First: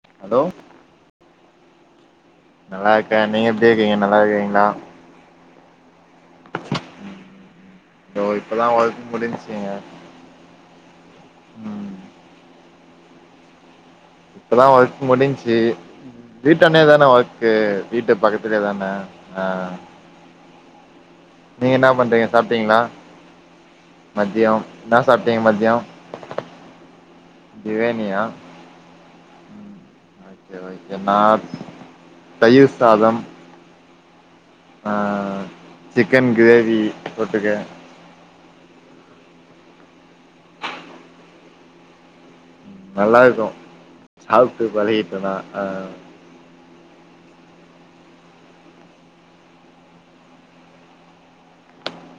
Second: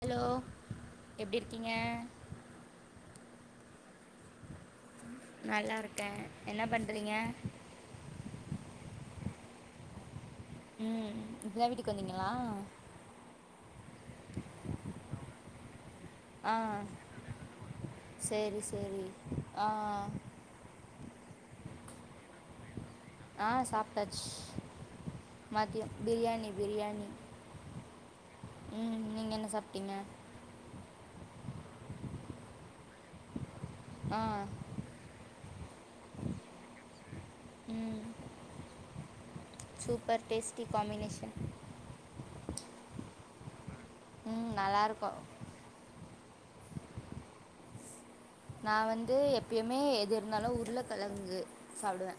Hello எப்டி இரு க்கிங்க நல்லாருக்கே நீங்க எப்டி இருக்கிங்க நல்லாருக்கிறிங்ளா நல்லாருக் கே என்ன பண்றிங்க ங்க ம் இப்பதா வீட்டுக்கு வந்திங்களா இப்பதா ஒர்க் முடிஞ்ச்சு ஆ வீட்டாண்டய தான ஒர்க்கு வீட்டு சரி பக்கத்துலயே தான சரி ஆ நீங்க என்னா பண்றிங்க சாப்ட்டிங்ளா ஆ சாப்ட்டாச்சு மதியோ சாப்ட்டீங்க மதியோ மதிய பிரியாணி பிரியாணி பிரியாணியா ம் நீங்க என்ன சாப்ட்டிங்க ஓகே ஓகே நா தயிர் சாதம் ஆ ஆ சிக்கன் கிரேவி தொட்டுக்க ம் சூப்பர் டேஸ்டி காம்பினேஷன் நல்லாருக்கு ம் சாப்ட்டு நல்லாயிருக்கும் பழகிட்டேனா அ நா வந்து எப்பயுமே எது இருந்தாலு உருள கெழங்கு சாப்டுவ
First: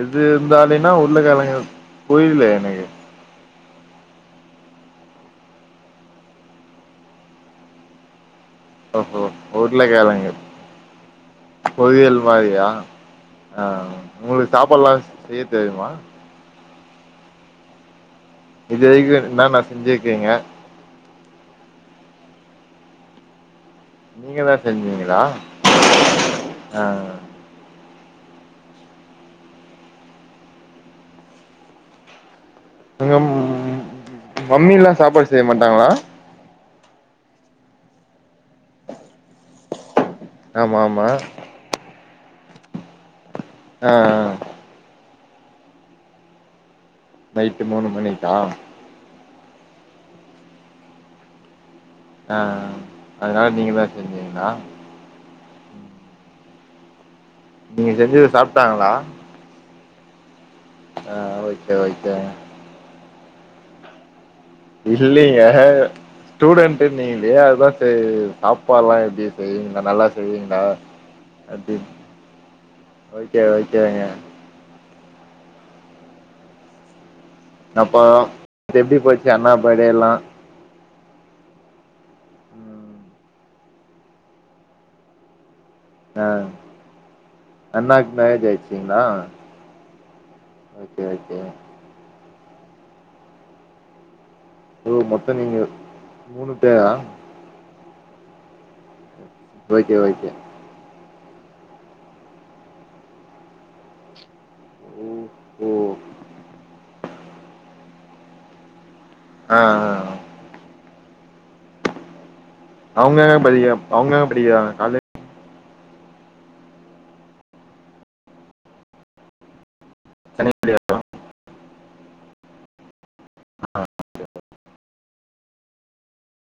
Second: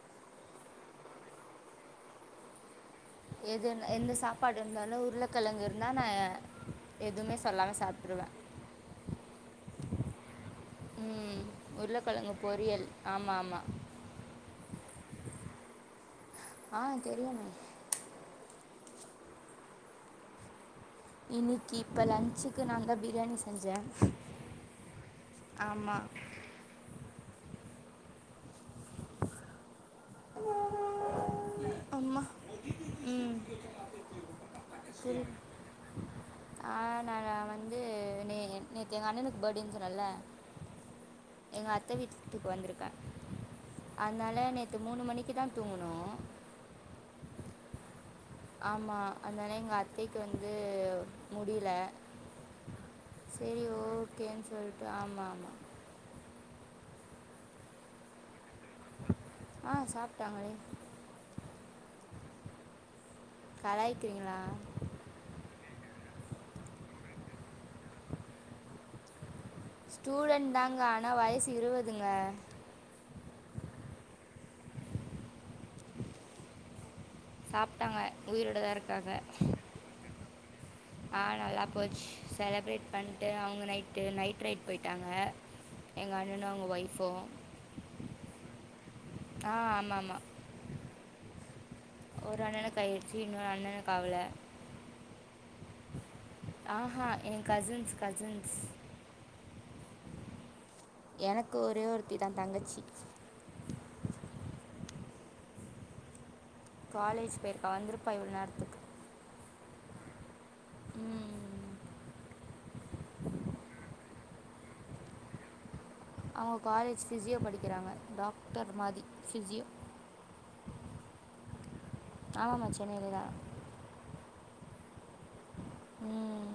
எது இருந்தாலின்னா உருளகெழங்கு புரில எனக்கு எது எந்த சாப்பாடு இருந்தாலு உருளகெழங்கு இருந்தா நா எதுவுமே சொல்லாம சாப்ட்ருவ ஓ ஹோ உருளகெழங்கு ம் பொரியல் உருளைக்கிழங்கு மாரியா பொரியல் ஆமாம் ஆ ஆமாம் உங்களுக்கு சாப்பாடெல்லா செய்ய தெரியுமா ஆ தெரியுமே இது வரைக்கு என்னான்னா செஞ்சிருக்கிங்க இன்னிக்கு இப்ப லன்ச்சுக்கு நாந்தா பிரியாணி செ நீங்க தா செஞ்சீங்ளா ஆமாம் ஆ அம்மா அங்க ம் மம்மிலா சாப்பாடு செய்ய மாட்டாங்களா நா நா நா வந்து நேத்து எங்க அண்ணனுக்கு பர்டேன்னு சொன்னல ஆமா ஆமா த்துக்கு வந்திருக்க ஆ அதனால நேத்து மூணு மணிக் க்கு தா தூங்குணு நைட்டு மூணு மணிக் ஆமா அதனால் எங்க அத்தைக்கு வந்து முடில ஆ அதனால நீங்க தா ஓகேன்னு செஞ்சீங்ளா சொல்லிட்டு ஆமாம் ஆமாம் நீங்க செஞ்சத சாப்ட்டாங்ளா ஆ சாப்ட்டாங்களே ஆ ஓகே ஓக்கே கலாய்கிறீங்களா இல்லிங்க ஸ்டூடெண்ட்டு நீங்ளே அதுதா சாப்பாடல்லா எப்டி செய்வீங்களா நல்லா ஸ்டூடண்ட் செய்வீங்களா தாங்க ஆனா வயசு அப்டின் இருவதுங்க ஓகே ஓகேங்க அப்ப சாப்பிட்டாங்க உயிரோட தான் எப்டி போச்சு அண்ணா பர்டே எல்லா ஆஹ் நல்லா போச்சு செலப்ரேட் ம் பண்ட்டு அவங்க நைடு நைட் ரைய்ட் போய்ட்டாங்க ஆஹ் அண்ணாக்கு மேரேஜ் ஆய்டுச்சுங்ளா ஆ ஆமாம் ஆமாம் ஒரு அண்ணனுக்கு ஆய்றுச்சு இன்னொரு அண்ணனுக்கு ஆவல ஓ மொத்தம் நீங்க மூணு பேரா ஆஹா என் கசின்ஸ் கசின்ஸ் ஓகே ஓகே எனக்கு ஒரே ஒருத்தி தான் தங்கச்சி ஓ காலேஜ் பேய்ர்க்கா வந்துர்பா இன் நேரத்துக்கு ஆ ஆ ம், அவுங்க என்ன அவுங்க என்ன படிக்க படிக்கிறாங்க காலேஜ் அவஙக காலேஜ் பிஸியோ படிக்கிறாங்க டாக்டர் மாரி பிஸியோ கனிப்படியா [unintelligible] ஆமாமா சென்னைலதான் [unintelligible] உம்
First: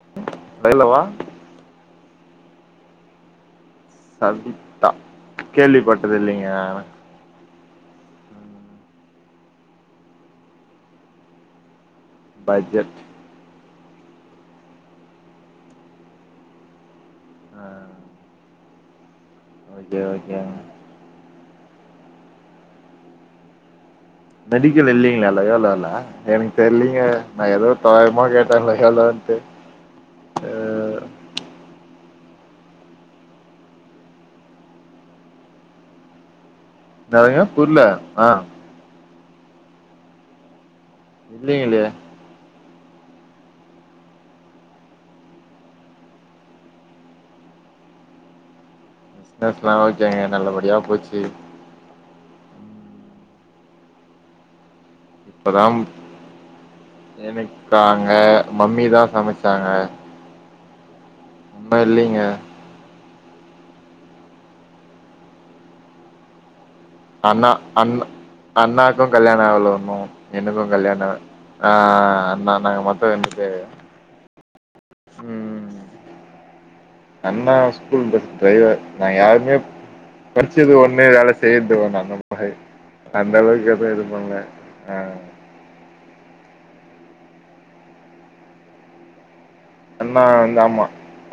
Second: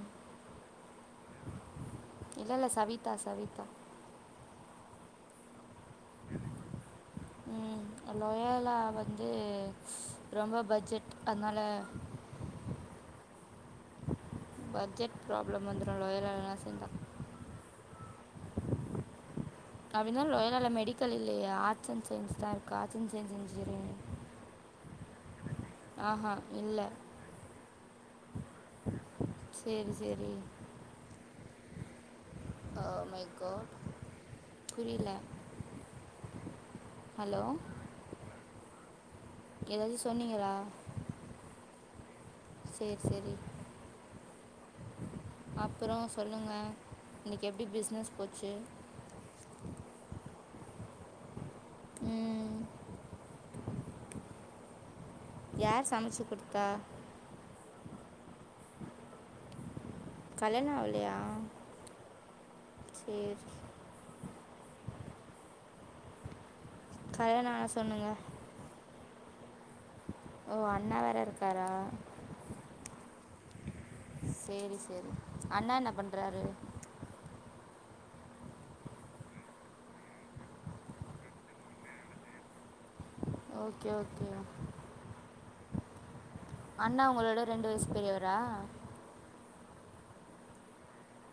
பய்லவா இல்ல இல்ல சவிதா சவிதா சவித்தா கேள்விப்பட்டது இல்லைங்க உம் லொயாலா வந்து ரொம்ப பட்ஜெட் அத்னால பட்ஜெட் பட்ஜெட் ப்ராப்ளம் வந்துரு லயோலாலலா சேந்தா ஆஹ் அப்டினா லயோலால மெடிக்கல் இல்லயே ஆர்ட்ஸ் அன் சயின்ஸ் தா இருக்கு arts and science engineering medical இல்லைங்ளா லயோலால ஆஹா எனக்கு இல்லை தெரிலைங்க நா எதோ ஆமாங்க கலகலன்ட்டு சரி சரி அஹ் ஓ மை காட் புரிய்ல நெறைய புர்ல ஆஹ் எதாவ்து சொன்னீங்களா இல்லைங்லே சேரி சேரி அப்பற சொல்லுங்க இன்னைக்கு எப்டி பிஸ்னஸ் போச்சு பிஸ்னஸ்லா ஓகேங்க நல்லபடியா போச்சு உம் இப்பதா யார் சமச்சு குடுத்தா க்காங்க மம்மிதா சமச்சாங்க கல்யாண ஆவ்லயா இன்னு இல்லைங்க சேரி அண்ணா ஆனால் அண் சொன்னுங்க அண்ணாக்கு கல்யாண ஆவ்ல ஒன்னு ஓ எனக்கு அண்ணா கல்யாண வேற ஆவ் இருக்காரா ஆஹ் அண்ணா நாங்க மொத்த தேவயா செரி செ ரி அண்ணா என்ன பண்றாரு அண்ணா ஸ்கூல் பஸ் டிரைவர் நாங்க யாருமே படிச்சது ஒன்னு வேல செய்யற்தொன்னு அந்த மாரி அந்த அளவுக்கு ஓகே எதுவு இது ஓகே பண்ல ஆஹ் அண்ணா ஒங்களோட ரெண்டு வயசு பெரியவரா அண்ணா இந்த ஆமா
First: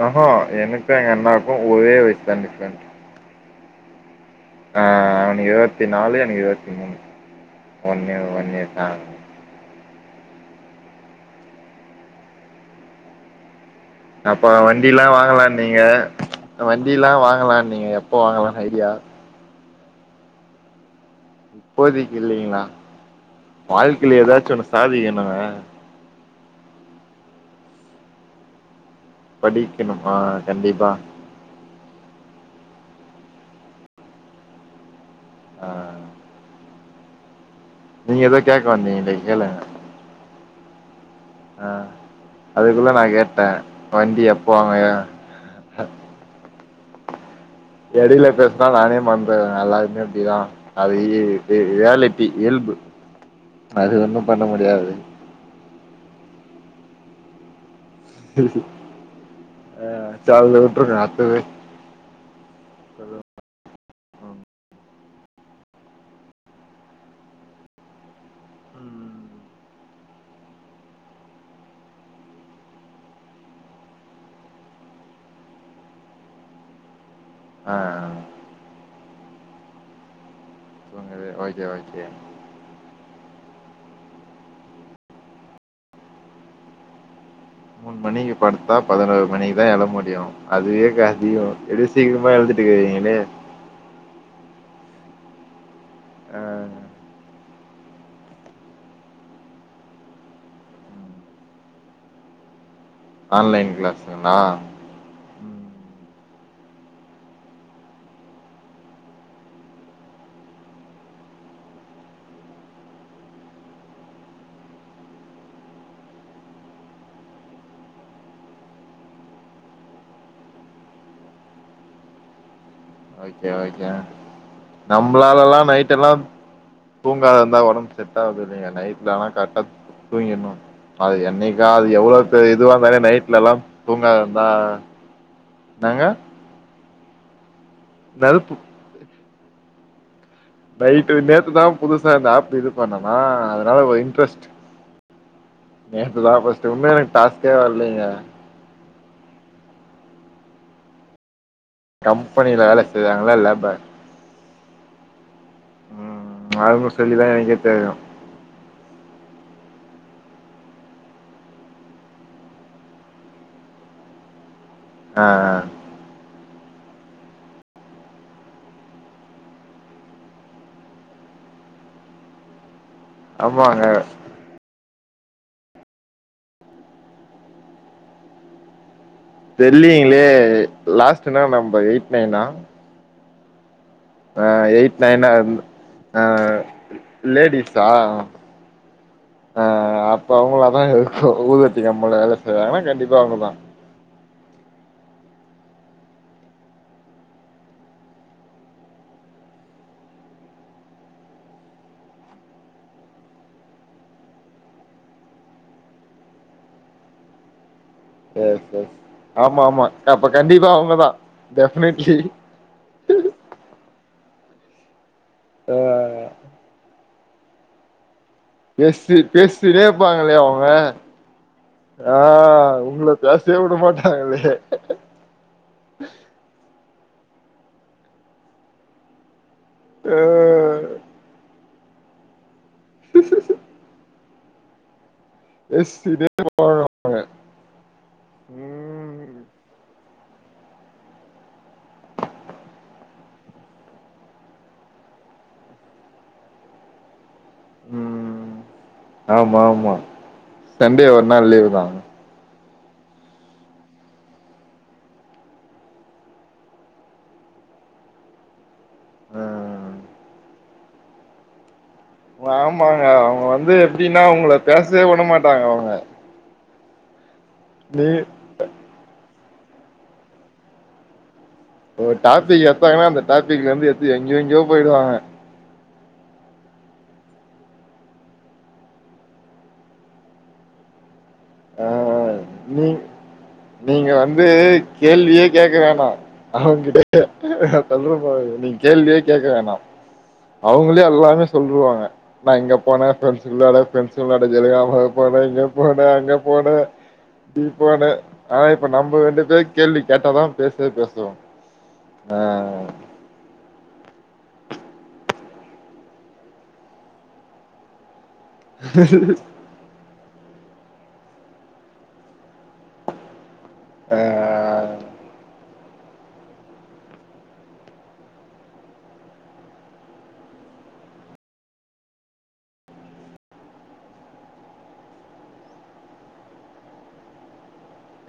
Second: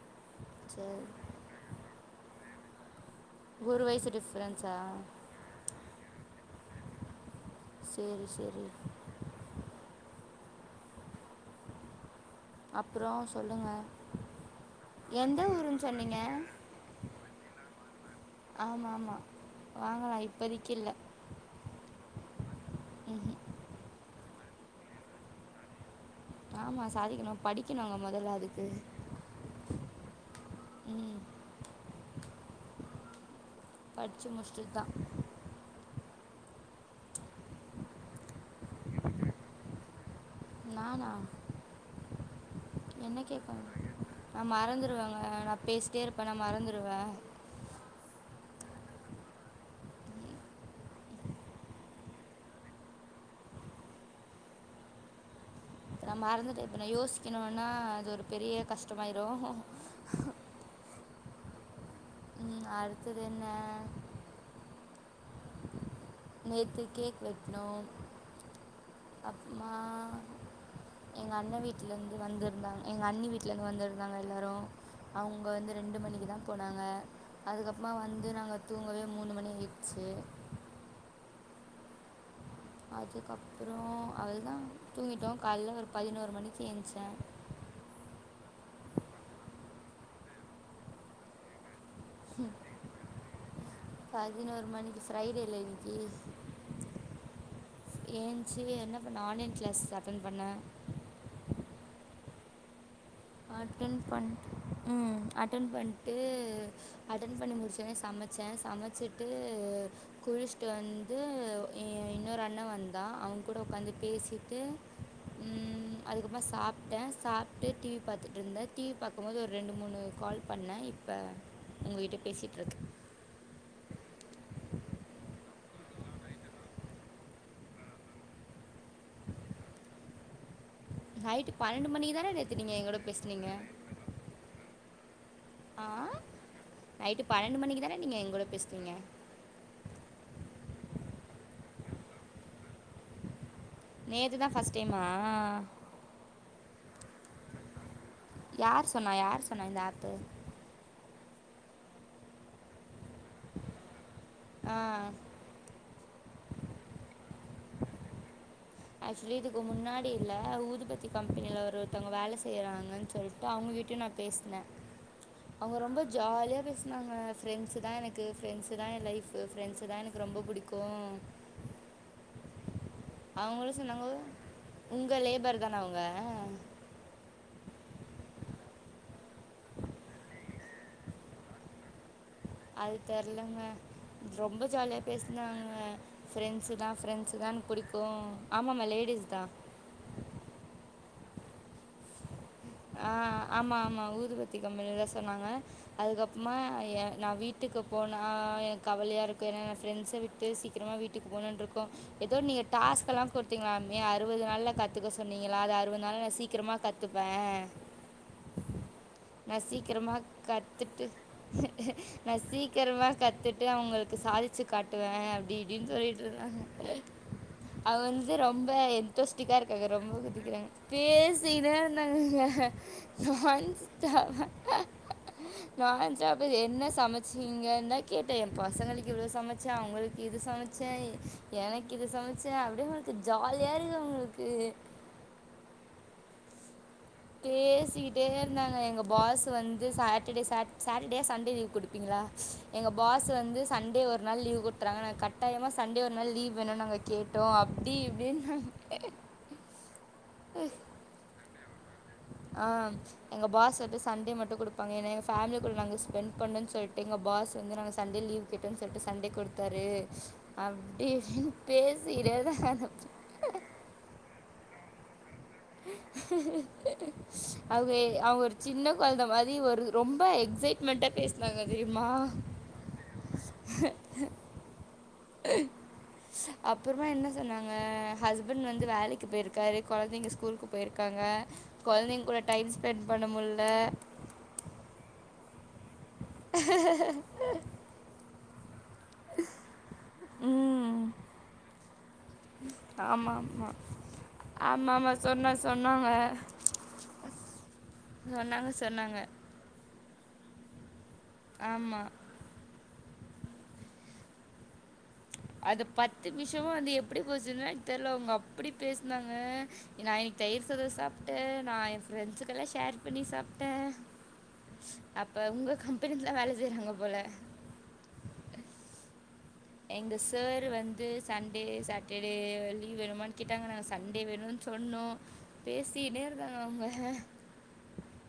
ஆஹா எனக்கு சரி எங்க அண்ணாக்கு ஒரே வயசு தா டிஃப் ரண்ட் ஒரு வயசு டிஃப் ஆஹ் அவனுக்கு இருவத்தி நாலு எனக்கு இருவத் உம் ஒன்னு சரி சரி ஒன்னுதா அப்றோ சொல்லுங்க அப்ப வண்டிலா வாங்கலா நீங்க சொன்னீங்க வண்டிலா வாங்கலா நீங்க எப்ப வாங்கலானு ஐடியா வாங்கலா இப்பதக்கி இல்ல இப்போதிக்கு இல்லைங்ளா வாழ்க்கைல எதாச்சு ஒன்னு சாதிங்கனுங்க ஆமா சாதிக்கணு படிக்கணுங்க மொதல்ல அதுக்கு படிக்கணு ஆ கண்டிப்பா ம் படிச்சு முடிஷ்டுதா ஆ நீங்க ஏதோ கேக்க வந்தீங்ளே கேளுங்க நானா ஆ அதுக்குள்ள நா என்ன கேட்டே கேட்கணும் வண்டி நான் எப்போங்க டுவ எடையில பேசுனா நானே மறந்தறே எல்லாருமே அப்டிதா அது இ ரியால்ட்டி இயல்பு அது ஒன்னு பண்ண முடியாது நான் மறந்துட்டே இப்ப நா யோசிக்கணுனா அது ஒரு பெரிய கஷ்டமாயிரு டுவே ம் அடுத்தது என்ன நேத்து கேக் வெட்ணோ அப்பமா எங்க அண்ண வீட்டுல இருந்து வந்துருந்தாங்க எங்க அண்ணி வீட்டுல இருந்து வந்திருந்தாங்க எல்லாரு அவுங்க வந்து ரெண்டு மணிக்கு தா போனாங்க ஆ அதுக்கப்புறமா வந்து நாங்க தூங்கவே மூணு மணி ஆயிட்ச்சி தூங்கவே ஓகே ஓகே அதுக்கப்புறோ அவள்தா தூங்கிட்டோ காலைல ஒரு பதினோரு மணிக்கு எந்ச்சே மூணு மணிக்கு படுத்தா பதினோரு மணிக்கு தா எழ முடியு அதுவே அதியோ எப்டி சீக்கிரமா எழுதிட் இருக்கீங்களே பதினொரு மணி இப்ப ஃப்ரைடேல இன்னிக் ஆ ஏன்ச்சி என்ன பண்ண ஆன்லைன் கிளாஸ் அட்டன் பண்ண ஆன்லைன் அட்டன் கிளாஸுங்களா பண்ட்டு ம் அட்டன் ம் பண்ட்டு டு அட்டெண் பண்ணி முடிச்சனே சமைச்சே சமைச்சுட்டு குளிச்ட்டு வந்து ஏ இன்னொரு அண்ண வந்தா அவ கூட உக்காந்து பேசிட்டு ம் அதுக்கப்புறமா சாப்பிட்ட சாப்ட்டு டிவி பாத்துட்டு இருந்த டிவி பாக்கு மோது ஒரு ரெண்டு மூணு கால் பண்ணே இப்ப உங்ககிட்ட பேசிட்டு இருக் ஓக்கே ஓக்கே நம்பளாலா நைட் எல்லா தூங்காத இருந்தா ஒடம்பு செட்ட ஆகறது இல்லிங்க நைட் ஆனா கரெட்டா தூங்கீர்னு அது நைட்டு என்னைக்காவது பன்னெண்டு எவ்ளோ மணிக்கு தானே பெரிய நேற்று இதுவா நீங்கள் எங்கூட இருந்தாலு நைட்ல பேசுனீங்க எல்லா தூங்காது இருந்தா என்னாங்க பணண்டு மணிக்கி தான நீங்க எங்கோட பேசுனீங்க நைட்டு நேத்துதா புதுசா இந்த ஆப்பு இது பண்ணனா அதனால ஒரு நேற்று இன்ட்ரஸ்ட் தான் ஃபஸ்ட் டைமா நேத்துதா பஸ்ட் உண்மயிலங் டாஸ்கே வரலைங்க ஆமா யார் சொன்னா இந்த ஆப்பு கம்பனில வேல செய்றாங்களா லேபர் ஆ ம் அவுங்க சொல்லிதா எனக்கே தெரியு ஆக்சுவ்லி இதுக்கு முன்னாடி இல்ல ஊதுபத்தி கம்பெனில ஒரு ஒருத்தவங்க வேலை செய்றாங்கன்னு சொல்லிட்டு அவுங்க கிட்டேயு நா பேசின ஆ அவுங்க ரொம்ப ஜாலியா பேசினாங்க ஃப்ரெண்ஸு தா எனக்கு ப்ரெண்ஸு தா என் லைஃப் ஃப்ரெண்ஸு தா எனக்கு ரொம்ப புடிக்கு அவங்களு ஆமாங்க சொன்னாங் உங்க லேபர் தான அவுங்க தெரிலீங்ளே லாஸ்ட்ன்னா நம்ம எய்ட் நெனா அது தெர்லங்க ரொம்ப ஆஹ் எயிட் ஜாலியா நைனா இர் பேசுனாங்க அஹ் ஃப்ரெண்ட்ஸு தா ஃப்ரெண்ட்ஸு தா எனக்கு லேடிஸா புடிக்கு ஆமாமா லேடிஸ் தா அஹ் அப்ப அவங்கள தா இருக்கூ ஊதுபத்தி கம்பனில வேனா கண்டிப்பா அவுங்கதா கம்பெனில தா சொன்னாங்க அதுக்கப்பறமா எ நா வீட்டுக்கு போனா எனக்கு கவலையா இருக்கு நா ஃப்ரெண்ட்ஸ விட்டு சீக்கிரமா வீட்டுக்கு போகணும்னு இருக்கூ ஏதோ நீங்க டாஸ்க் எல்லா கொடுத்தீங்களாமே அறுபது நாள்ல கத்துக்க சொன்னீங்களா அது அறுபது நாள்ல சீக்கிரமா கத்துப்பே எஸ் எஸ் நா ஆமா ஆமா சீக்கிரமா அப்ப கண்டிப்பா கத்துட்டு அவங்கதா டெஃபினெட்லி நா சீக்கிரமா கத்துட்டு அவங்களுக் சாதிச்சு காட்டுவே ஆ டிடினு சொல்லிட்டு இருந்தாங்க அதுவந் ரொம்ப பேசி எந்தோஷ்டிக்கா பேசினே இருக்காங்க ரொம்ப இருப்பாங்களே அவங்க குதிக்கிறாங்க பேசினே ஆ இருந்தாஙகங்க அ உங்கள பேசவே நான் விட ச மாட்டாங்களே நான்சாடப் என்ன சமைச்ச சிங்க தான் கேட்டே என்ன பசங்களுக்கு எவ்ளோ சம சன் ஆ அவங்களுக்கு இது சமைச்ச எனக்கு இது சமச் ச அப்டே உங்களுக்கு ஜாலியா இருக்கூ உங் க்கு பேசிட்டே போனோ பேசிட் டே இருந்தாங்க எங்கள் ம் பாஸ்ஸு வந்து சாட்டர்டே சாட் சாட்டர்டே சண்டே லீவ் கொடுப்பீங்களா எங்க பாஸ்ஸு வந்து சண்டே ஒரு நாள் லீவ் கொடுத்துறாங்க நாங்க கட்டாயமா சண்டே ஒரு நாள் லீவ் வேணும்னு நாங்க கேட்டோம் அப்டி இப்டின்னு ம் நா ஆமா ஆமா சண்டே ஒரு நாள் லீவு தான் ஆஹ் எங்க பாஸ் வந்து சண்டே மட்டும் குடுப்பாங்க ஏன்னா எங்க ஃபேமிலி கூட நாங்க ஸ்பெண்ட் பண்ணுன்னு சொல்ட்டு எங்க பாஸ் வந்து நாங்க சண்டே லீவ் கேட்டோன்னு சொல்ட்டு சண்டே கொடுத்தாரு அப்டே பேசு ஆமாங்க அவுங்க வந்து எப்டின்னா உங்கள பேசவே உ உடமாட் றாங்க அவுங்க அவுங்கே அவுங்க ஒரு சின்ன கொழந்த மாரி நீ ஒரு ரொம்ப எக்ஸைட்மெண்டா பேச ஒரு டாபிக் எத்தாங்கன்னா அந்த டாபிக்ல இருந்து எத்து எங்க எங்கயோ போயிடுவா அவ அப்புறமா என்ன சொன்னாங்க ஹஸ்பண்ட் வந்து வேலைக்கு போயிருக்காரு கொழந்தைங்க ச் ஸ்கூலுக்கு போயிருக்காங்க ஆஹ் குழந்தைங்க ஆஹ் கூட டைம் நீ ஸ்பெண்ட் பண்ண முடில நீங்க வந்து கேள்வியே கேக்குற ஆமா அவங்கிட்ட சொல்லுற போற நீங்க கேள்வியே கேக்க வேணா அவங்களே ம் எல்லாமே சொல்ருவாங்க நா இங்க போனே ஆமாம் ஃபிரண்ட்ஸுங்களோட ஆமாம் ஃபிரண்ட்ஸுங்களோட ஆமாம் தெரியாம இங்க ஆமாம் சொன்ன போனே சொன்னாங்க இங்க போனே டி போன ப ஆனா சொன்னாங்க இப்ப நம்ப சொன்னாங்க ரெண்டு பேரு கேள்வி கேட்ட தா பேசுவே பே ஆமா அது பத்து நிமிஷமு வந்து எப்டி போச்சுன்னே தெரில உங்கப் அப்டி பேச்னாங்க நா இ தயிர் சோத சாப்ட்டு நா எ ஃப்ரெண்ட்ஸுகெல்லா ஷேர் பண்ணி சாப் டு ஆ அப்ப உங்க கம் பணிலதா வேல செய்றாங்க போல எங்க சார் வந்து சண்டே சாட்டர்டே லீவ் வேணுமானு கேட்டாங்கனா நாங்க சண்டே வேணும்னு சொன்னோ பேசினே இருக்காங்க அவுங்க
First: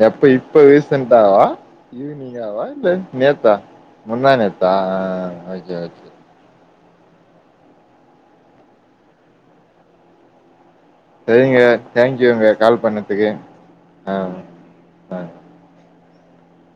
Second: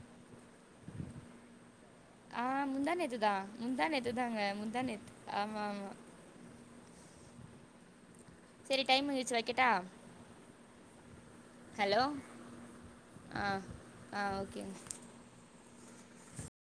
எப்ப இப்ப ரீசண்ட்டாவா ஆ ஈவனிங்காவா முந்தா நேத்து இல்லாட்டி தான். நேத்தா முந்தா நேத்து தாங்க. முந்தாநேத்தா முந்தா நேத்து. ஆஹ் ஆஹ் ஆமா ஓகே ஆமா. ஓகே சரி டைம் ஆய்ச்சு வைக்கட்டா சரிங்க ஹலோ? தேங்க்யூங்க கால் பண்ணத்துக்கு ஆ ஆ ஆஹ் ஓகேங்க. ஆஹ்